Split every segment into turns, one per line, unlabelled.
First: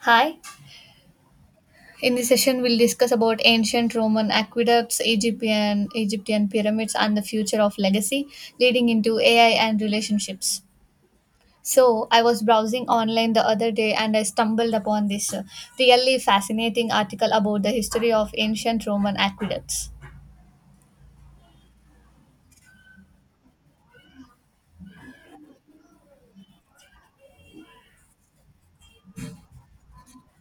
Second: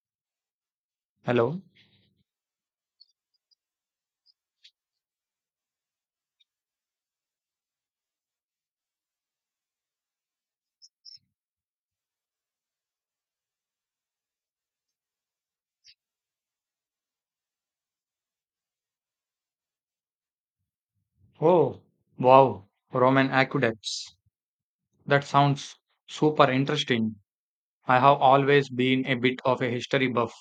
Hi.
Hello.
In this session, we'll discuss about ancient Roman aqueducts, Egyptian pyramids, and the future of legacy, leading into AI and relationships. So, I was browsing online the other day and I stumbled upon this really fascinating article about the history of ancient Roman aqueducts.
Oh, wow. Roman aqueducts. That sounds super interesting. I have always been a bit of a history buff,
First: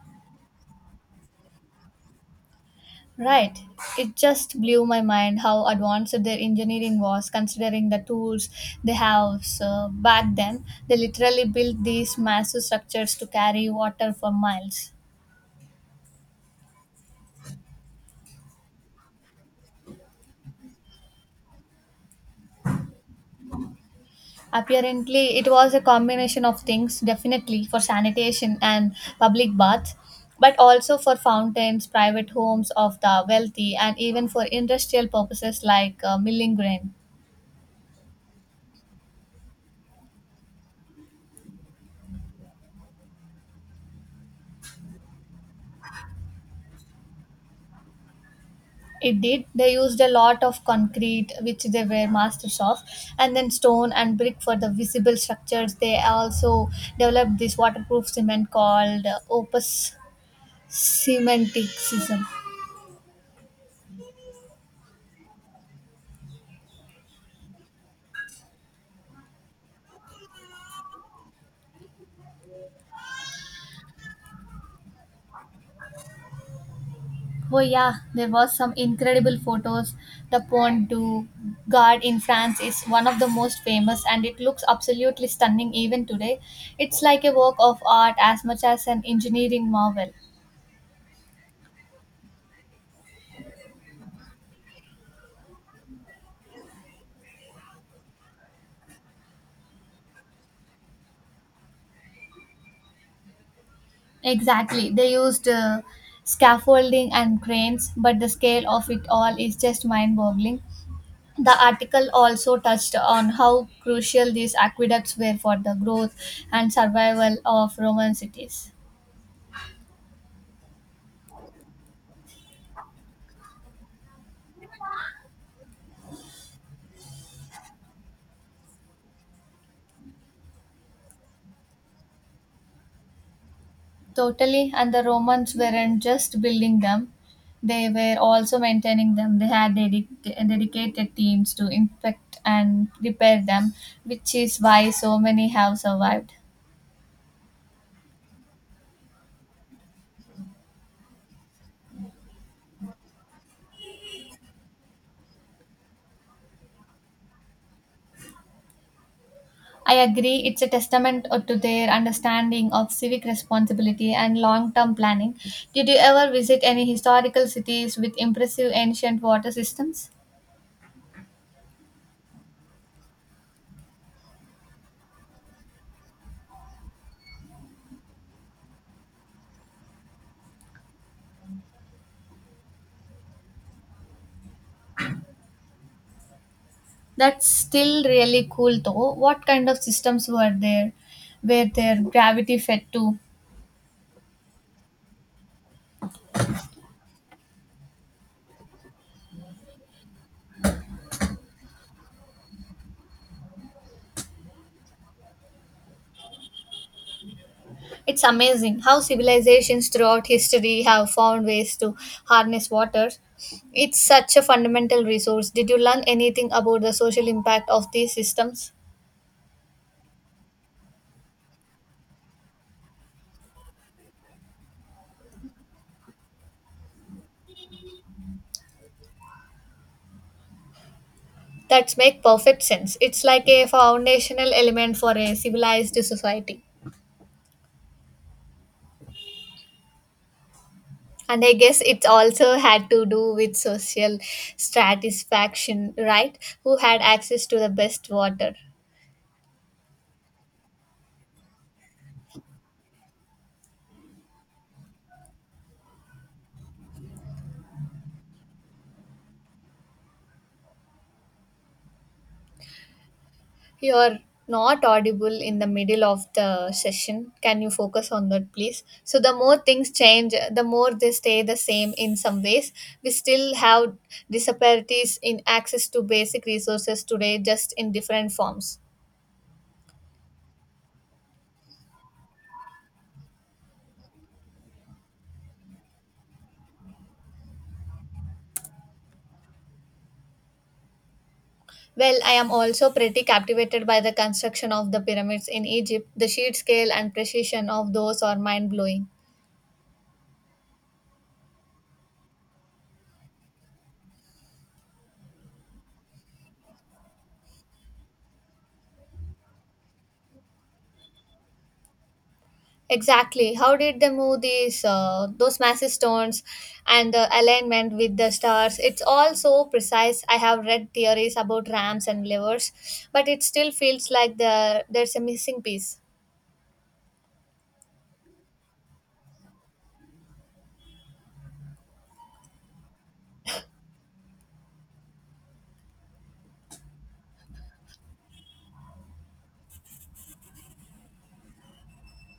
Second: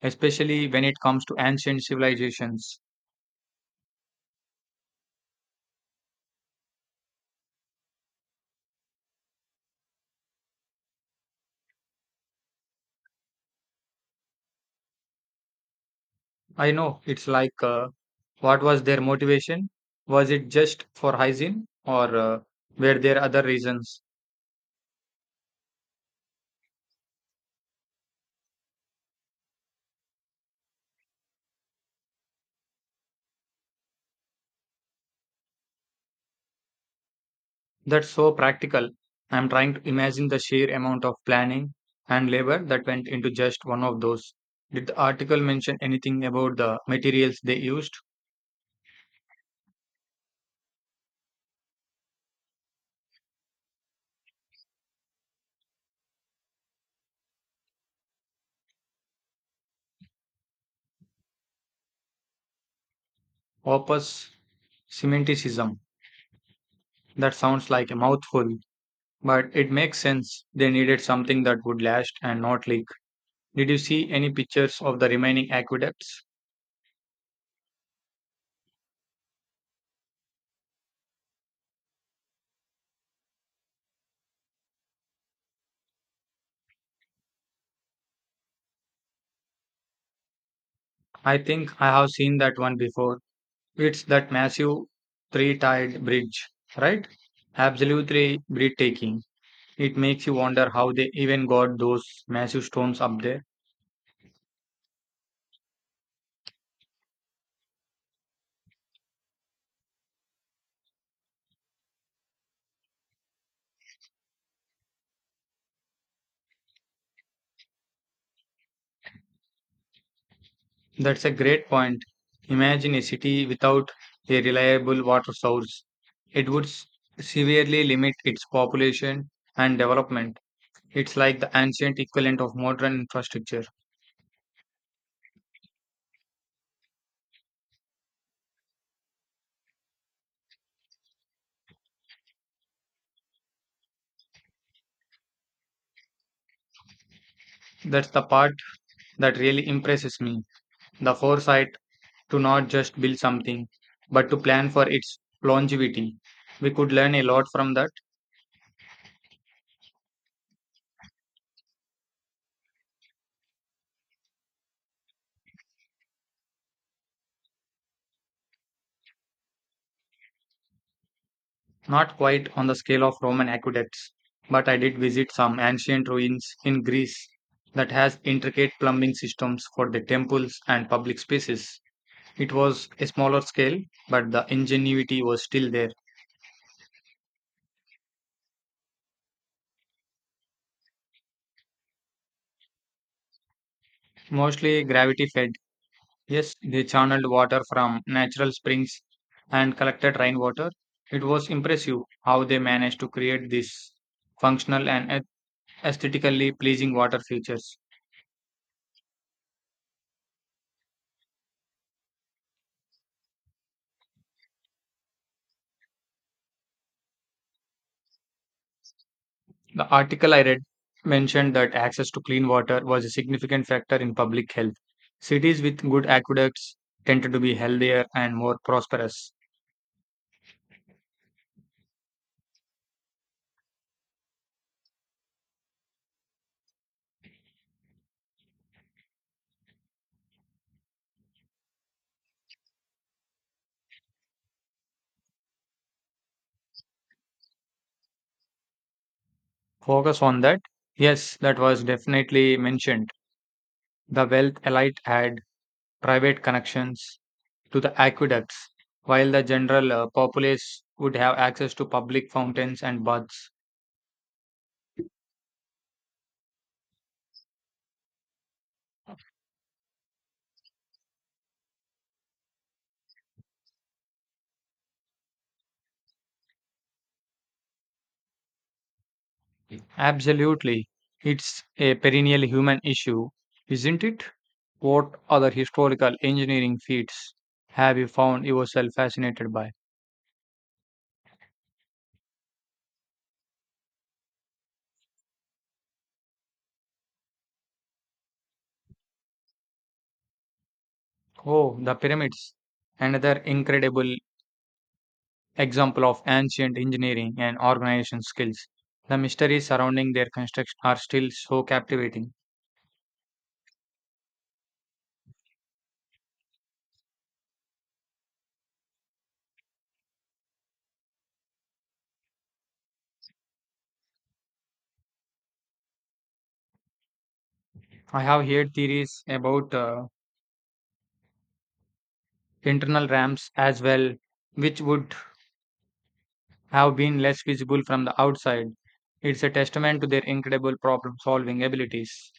especially when it comes to ancient civilizations.
Right. It just blew my mind how advanced their engineering was, considering the tools they have so back then. They literally built these massive structures to carry water for miles.
I know it's like, what was their motivation? Was it just for hygiene, or were there other reasons?
Apparently, it was a combination of things, definitely for sanitation and public baths, but also for fountains, private homes of the wealthy, and even for industrial purposes like milling grain.
That's so practical. I'm trying to imagine the sheer amount of planning and labor that went into just one of those. Did the article mention anything about the materials they used?
It did. They used a lot of concrete, which they were masters of, and then stone and brick for the visible structures. They also developed this waterproof cement called opus cementicism.
Opus semanticism. That sounds like a mouthful, but it makes sense. They needed something that would last and not leak. Did you see any pictures of the remaining aqueducts?
Oh yeah, there was some incredible photos. The Pont du Gard in France is one of the most famous, and it looks absolutely stunning even today. It's like a work of art as much as an engineering marvel.
I think I have seen that one before. It's that massive three tiered bridge, right? Absolutely breathtaking. It makes you wonder how they even got those massive stones up there.
Exactly. They used scaffolding and cranes, but the scale of it all is just mind boggling. The article also touched on how crucial these aqueducts were for the growth and survival of Roman cities.
That's a great point. Imagine a city without a reliable water source. It would severely limit its population and development. It's like the ancient equivalent of modern infrastructure.
Totally, and the Romans weren't just building them, they were also maintaining them. They had dedicated teams to inspect and repair them, which is why so many have survived.
That's the part that really impresses me. The foresight to not just build something, but to plan for its longevity. We could learn a lot from that.
I agree, it's a testament to their understanding of civic responsibility and long term planning. Did you ever visit any historical cities with impressive ancient water systems?
Not quite on the scale of Roman aqueducts, but I did visit some ancient ruins in Greece that has intricate plumbing systems for the temples and public spaces. It was a smaller scale, but the ingenuity was still there.
That's still really cool though. What kind of systems were there? Were their gravity fed to?
Mostly gravity fed. Yes, they channeled water from natural springs and collected rainwater. It was impressive how they managed to create these functional and aesthetically pleasing water features.
It's amazing how civilizations throughout history have found ways to harness water. It's such a fundamental resource. Did you learn anything about the social impact of these systems?
The article I read mentioned that access to clean water was a significant factor in public health. Cities with good aqueducts tended to be healthier and more prosperous.
That make perfect sense. It's like a foundational element for a civilized society. And I guess it also had to do with social satisfaction, right? Who had access to the best water?
Focus on that? Yes, that was definitely mentioned. The wealth elite had private connections to the aqueducts, while the general populace would have access to public fountains and baths.
You're not audible in the middle of the session. Can you focus on that, please? So, the more things change, the more they stay the same in some ways. We still have disparities in access to basic resources today, just in different forms.
Absolutely. It's a perennial human issue, isn't it? What other historical engineering feats have you found yourself fascinated by?
Well, I am also pretty captivated by the construction of the pyramids in Egypt. The sheer scale and precision of those are mind blowing.
Oh, the pyramids. Another incredible example of ancient engineering and organization skills. The mysteries surrounding their construction are still so captivating.
Exactly. How did they move these those massive stones and the alignment with the stars? It's all so precise. I have read theories about ramps and levers, but it still feels like there's a missing piece.
I have heard theories about internal ramps as well, which would have been less visible from the outside. It's a testament to their incredible problem solving abilities.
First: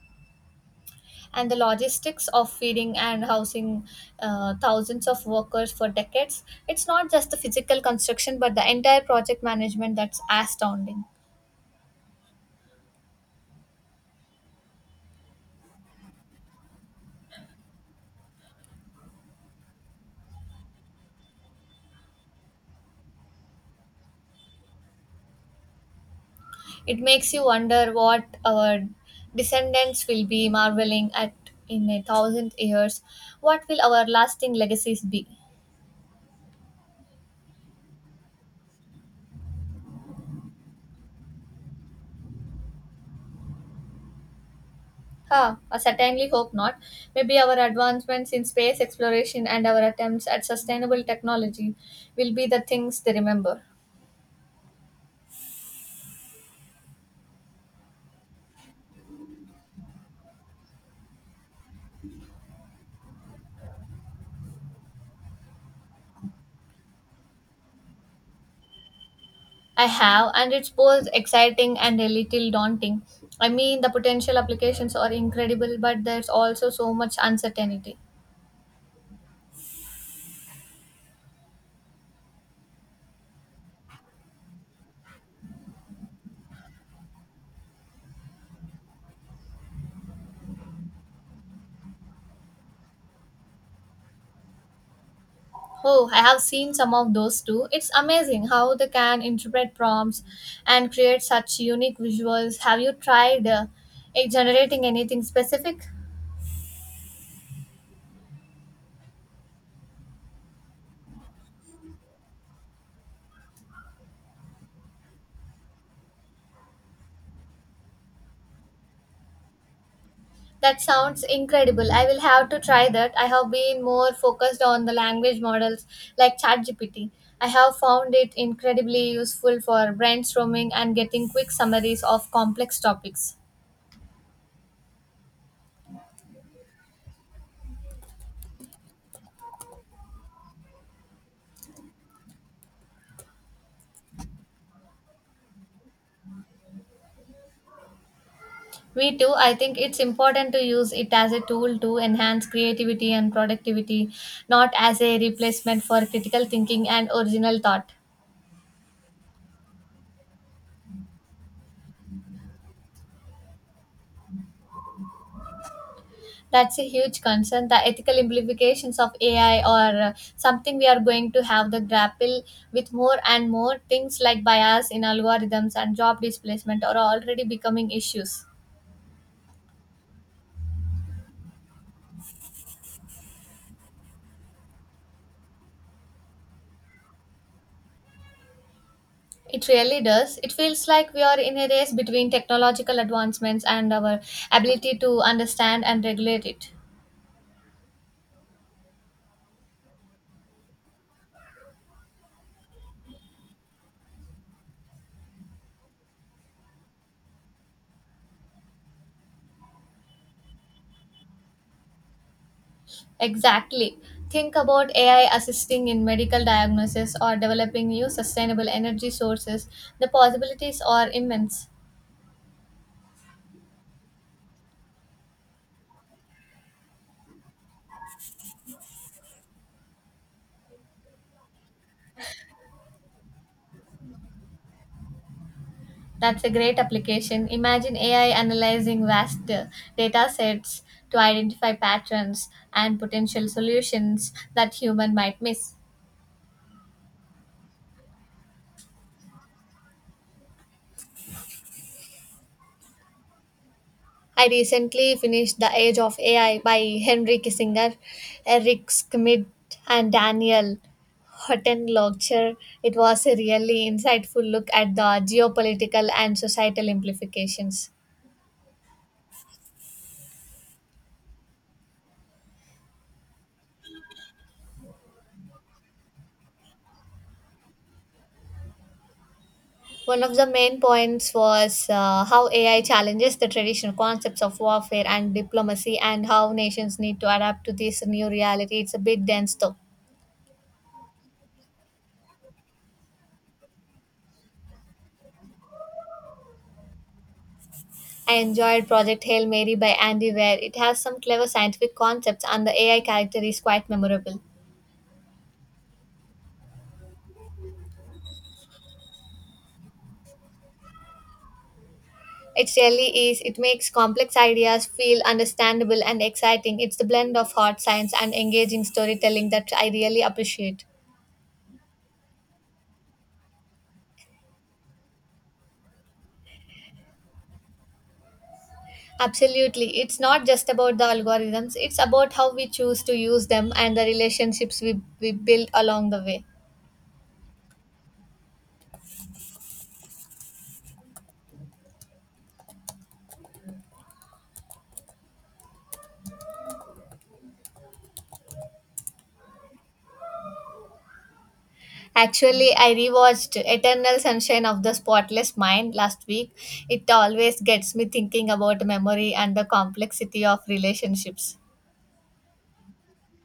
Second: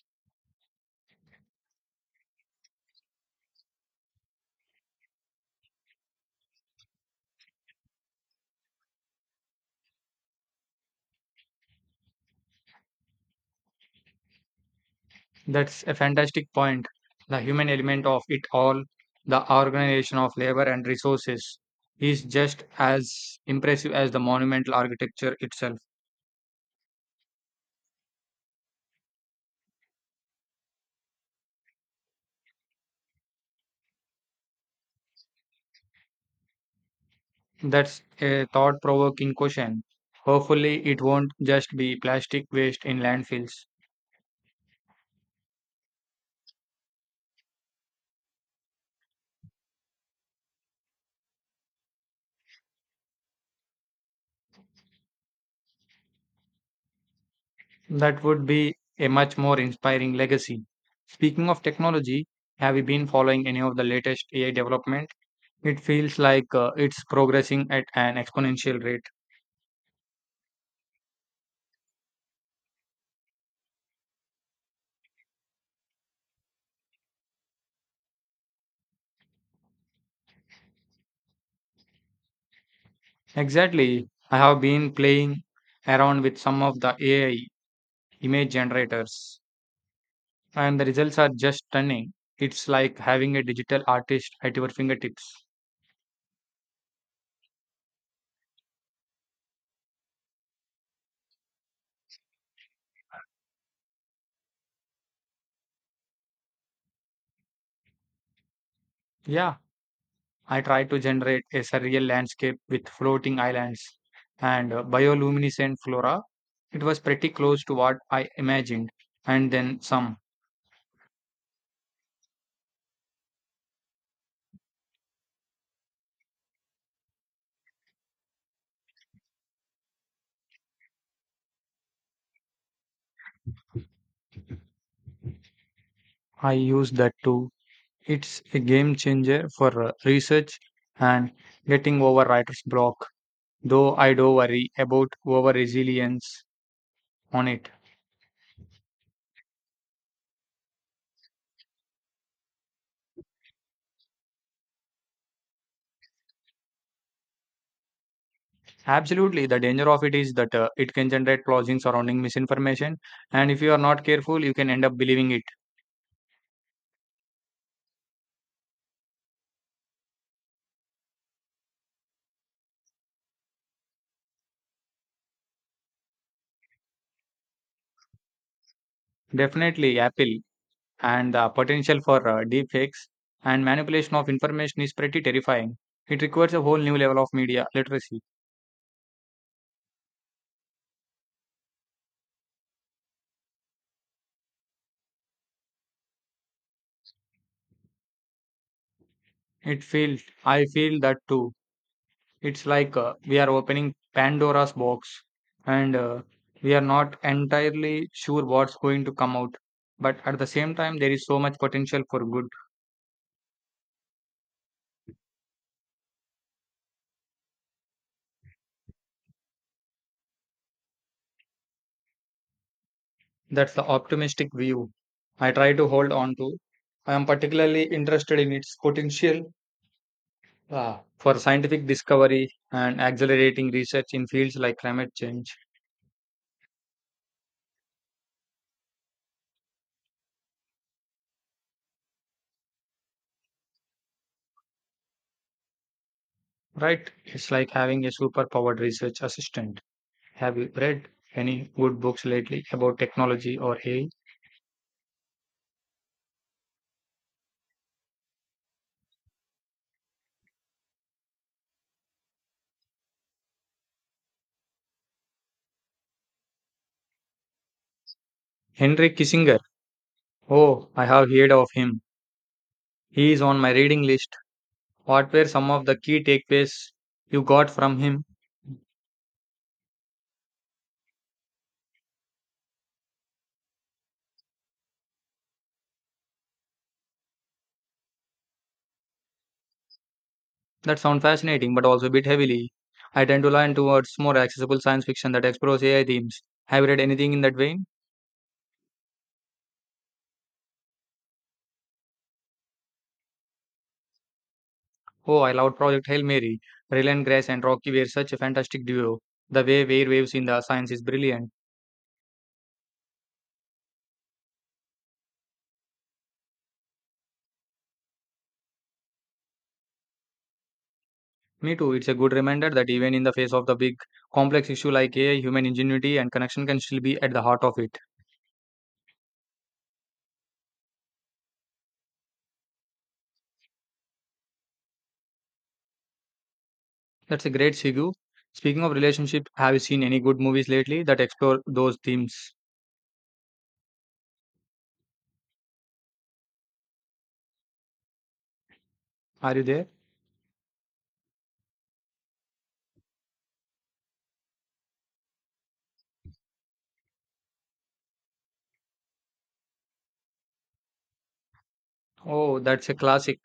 And the logistics of feeding and housing thousands of workers for decades. It's not just the physical construction, but the entire project management that's astounding.
That's a fantastic point. The human element of it all, the organization of labor and resources, is just as impressive as the monumental architecture itself.
It makes you wonder what our descendants will be marveling at in a thousand years. What will our lasting legacies be?
That's a thought provoking question. Hopefully, it won't just be plastic waste in landfills.
Huh, I certainly hope not. Maybe our advancements in space exploration and our attempts at sustainable technology will be the things they remember.
That would be a much more inspiring legacy. Speaking of technology, have you been following any of the latest AI development? It feels like it's progressing at an exponential rate.
I have, and it's both exciting and a little daunting. I mean, the potential applications are incredible, but there's also so much uncertainty.
Exactly. I have been playing around with some of the AI image generators, and the results are just stunning. It's like having a digital artist at your fingertips.
Oh, I have seen some of those too. It's amazing how they can interpret prompts and create such unique visuals. Have you tried generating anything specific?
Yeah, I tried to generate a surreal landscape with floating islands and bioluminescent flora. It was pretty close to what I imagined, and then some.
That sounds incredible. I will have to try that. I have been more focused on the language models like ChatGPT. I have found it incredibly useful for brainstorming and getting quick summaries of complex topics.
I used that too. It's a game changer for research and getting over writer's block, though I do worry about over resilience on it.
Me too, I think it's important to use it as a tool to enhance creativity and productivity, not as a replacement for critical thinking and original thought.
Absolutely, the danger of it is that it can generate clothing surrounding misinformation, and if you are not careful, you can end up believing it.
That's a huge concern. The ethical implications of AI are something we are going to have to grapple with more and more. Things like bias in algorithms and job displacement are already becoming issues.
Definitely, Apple and the potential for deepfakes and manipulation of information is pretty terrifying. It requires a whole new level of media literacy.
It really does. It feels like we are in a race between technological advancements and our ability to understand and regulate it.
It feels I feel that too. It's like we are opening Pandora's box and we are not entirely sure what's going to come out. But at the same time, there is so much potential for good.
Exactly. Think about AI assisting in medical diagnosis or developing new sustainable energy sources. The possibilities are immense.
That's the optimistic view I try to hold on to. I am particularly interested in its potential for scientific discovery and accelerating research in fields like climate change.
That's a great application. Imagine AI analyzing vast data sets to identify patterns and potential solutions that human might miss.
Right? It's like having a superpowered research assistant. Have you read any good books lately about technology or AI?
I recently finished The Age of AI by Henry Kissinger, Eric Schmidt, and Daniel Hottenlotcher. It was a really insightful look at the geopolitical and societal implications.
Henry Kissinger. Oh, I have heard of him. He is on my reading list. What were some of the key takeaways you got from him?
One of the main points was how AI challenges the traditional concepts of warfare and diplomacy and how nations need to adapt to this new reality. It's a bit dense though.
That sounds fascinating, but also a bit heavily. I tend to lean towards more accessible science fiction that explores AI themes. Have you read anything in that vein?
I enjoyed Project Hail Mary by Andy Weir. It has some clever scientific concepts and the AI character is quite memorable.
Oh, I loved Project Hail Mary. Rylan Grace and Rocky were such a fantastic duo. The way Weir waves in the science is brilliant.
It really is. It makes complex ideas feel understandable and exciting. It's the blend of hard science and engaging storytelling that I really appreciate.
Me too, it's a good reminder that even in the face of the big, complex issue like AI, human ingenuity and connection can still be at the heart of it.
Absolutely. It's not just about the algorithms, it's about how we choose to use them and the relationships we build along the way.
That's a great segue. Speaking of relationship, have you seen any good movies lately that explore those themes? Are you there?
Actually, I rewatched Eternal Sunshine of the Spotless Mind last week. It always gets me thinking about memory and the complexity of relationships.
Oh, that's a classic.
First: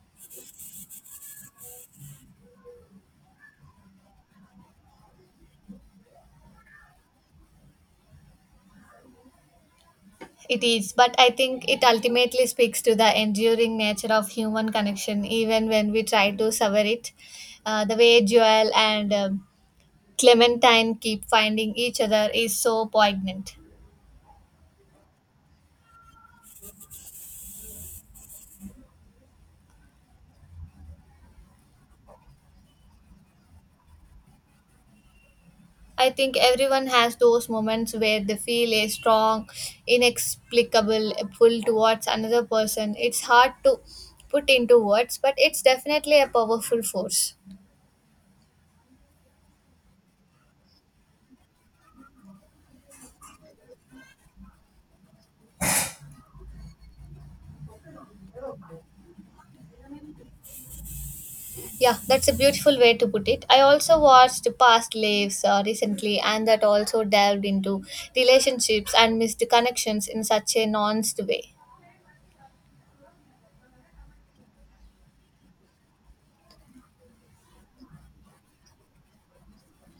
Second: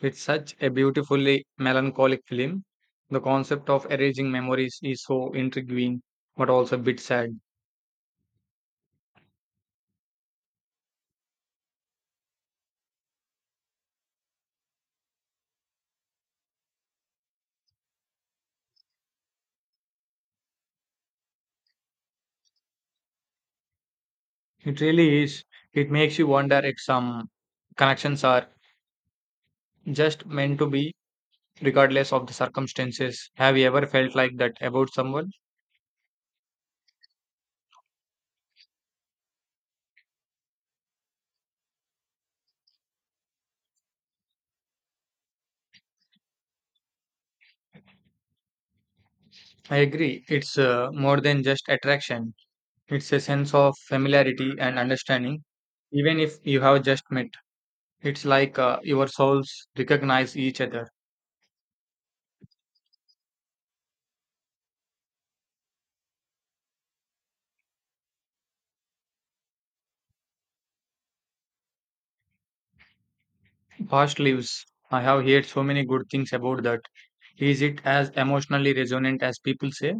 It's such a beautifully melancholic film. The concept of erasing memories is so intriguing, but also a bit sad.
It is, but I think it ultimately speaks to the enduring nature of human connection, even when we try to sever it. The way Joel and Clementine keep finding each other is so poignant.
It really is. It makes you wonder if some connections are just meant to be, regardless of the circumstances. Have you ever felt like that about someone?
I think everyone has those moments where they feel a strong, inexplicable pull towards another person. It's hard to put into words, but it's definitely a powerful force.
I agree. It's more than just attraction. It's a sense of familiarity and understanding, even if you have just met. It's like your souls recognize each other.
Yeah, that's a beautiful way to put it. I also watched Past Lives recently, and that also delved into relationships and missed connections in such a nuanced way.
Past lives. I have heard so many good things about that. Is it as emotionally resonant as people say?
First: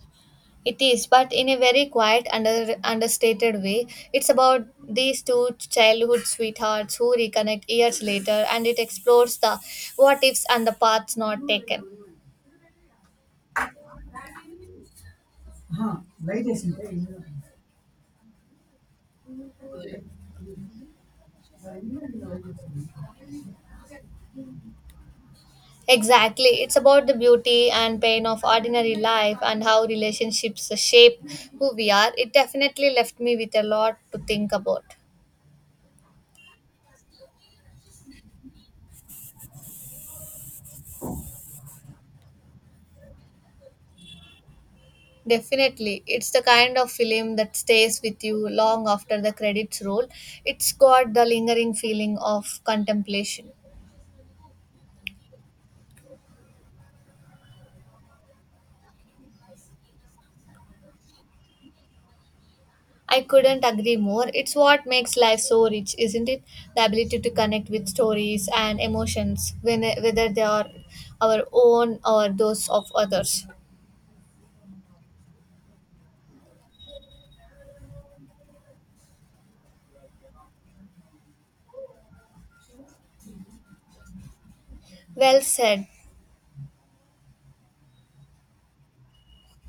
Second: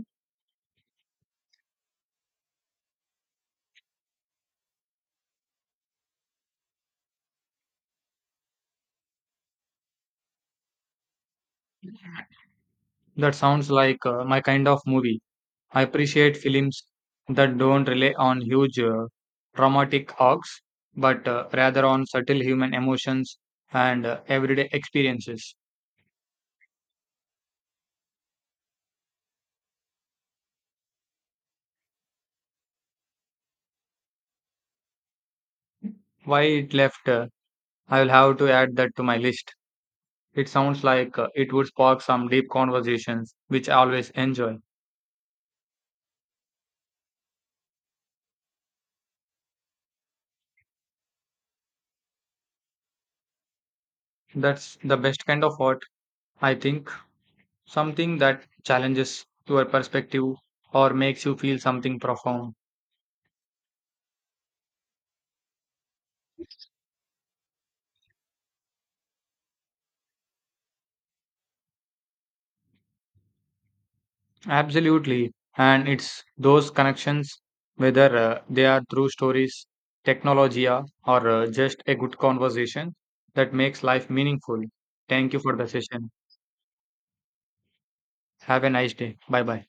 It is, but in a very quiet, understated way. It's about these two childhood sweethearts who reconnect years later, and it explores the what ifs and the paths not taken.
That sounds like my kind of movie. I appreciate films that don't rely on huge dramatic arcs, but rather on subtle human emotions and everyday experiences.
Exactly, it's about the beauty and pain of ordinary life and how relationships shape who we are. It definitely left me with a lot to think about.
Why it left? I will have to add that to my list. It sounds like it would spark some deep conversations, which I always enjoy.
Definitely. It's the kind of film that stays with you long after the credits roll. It's got the lingering feeling of contemplation.
That's the best kind of art, I think. Something that challenges your perspective or makes you feel something profound.
I couldn't agree more. It's what makes life so rich, isn't it? The ability to connect with stories and emotions, whether they are our own or those of others.
Absolutely. And it's those connections, whether they are through stories, technology, or just a good conversation, that makes life meaningful. Thank you
Well
for the
said.
session. Have a nice day. Bye bye.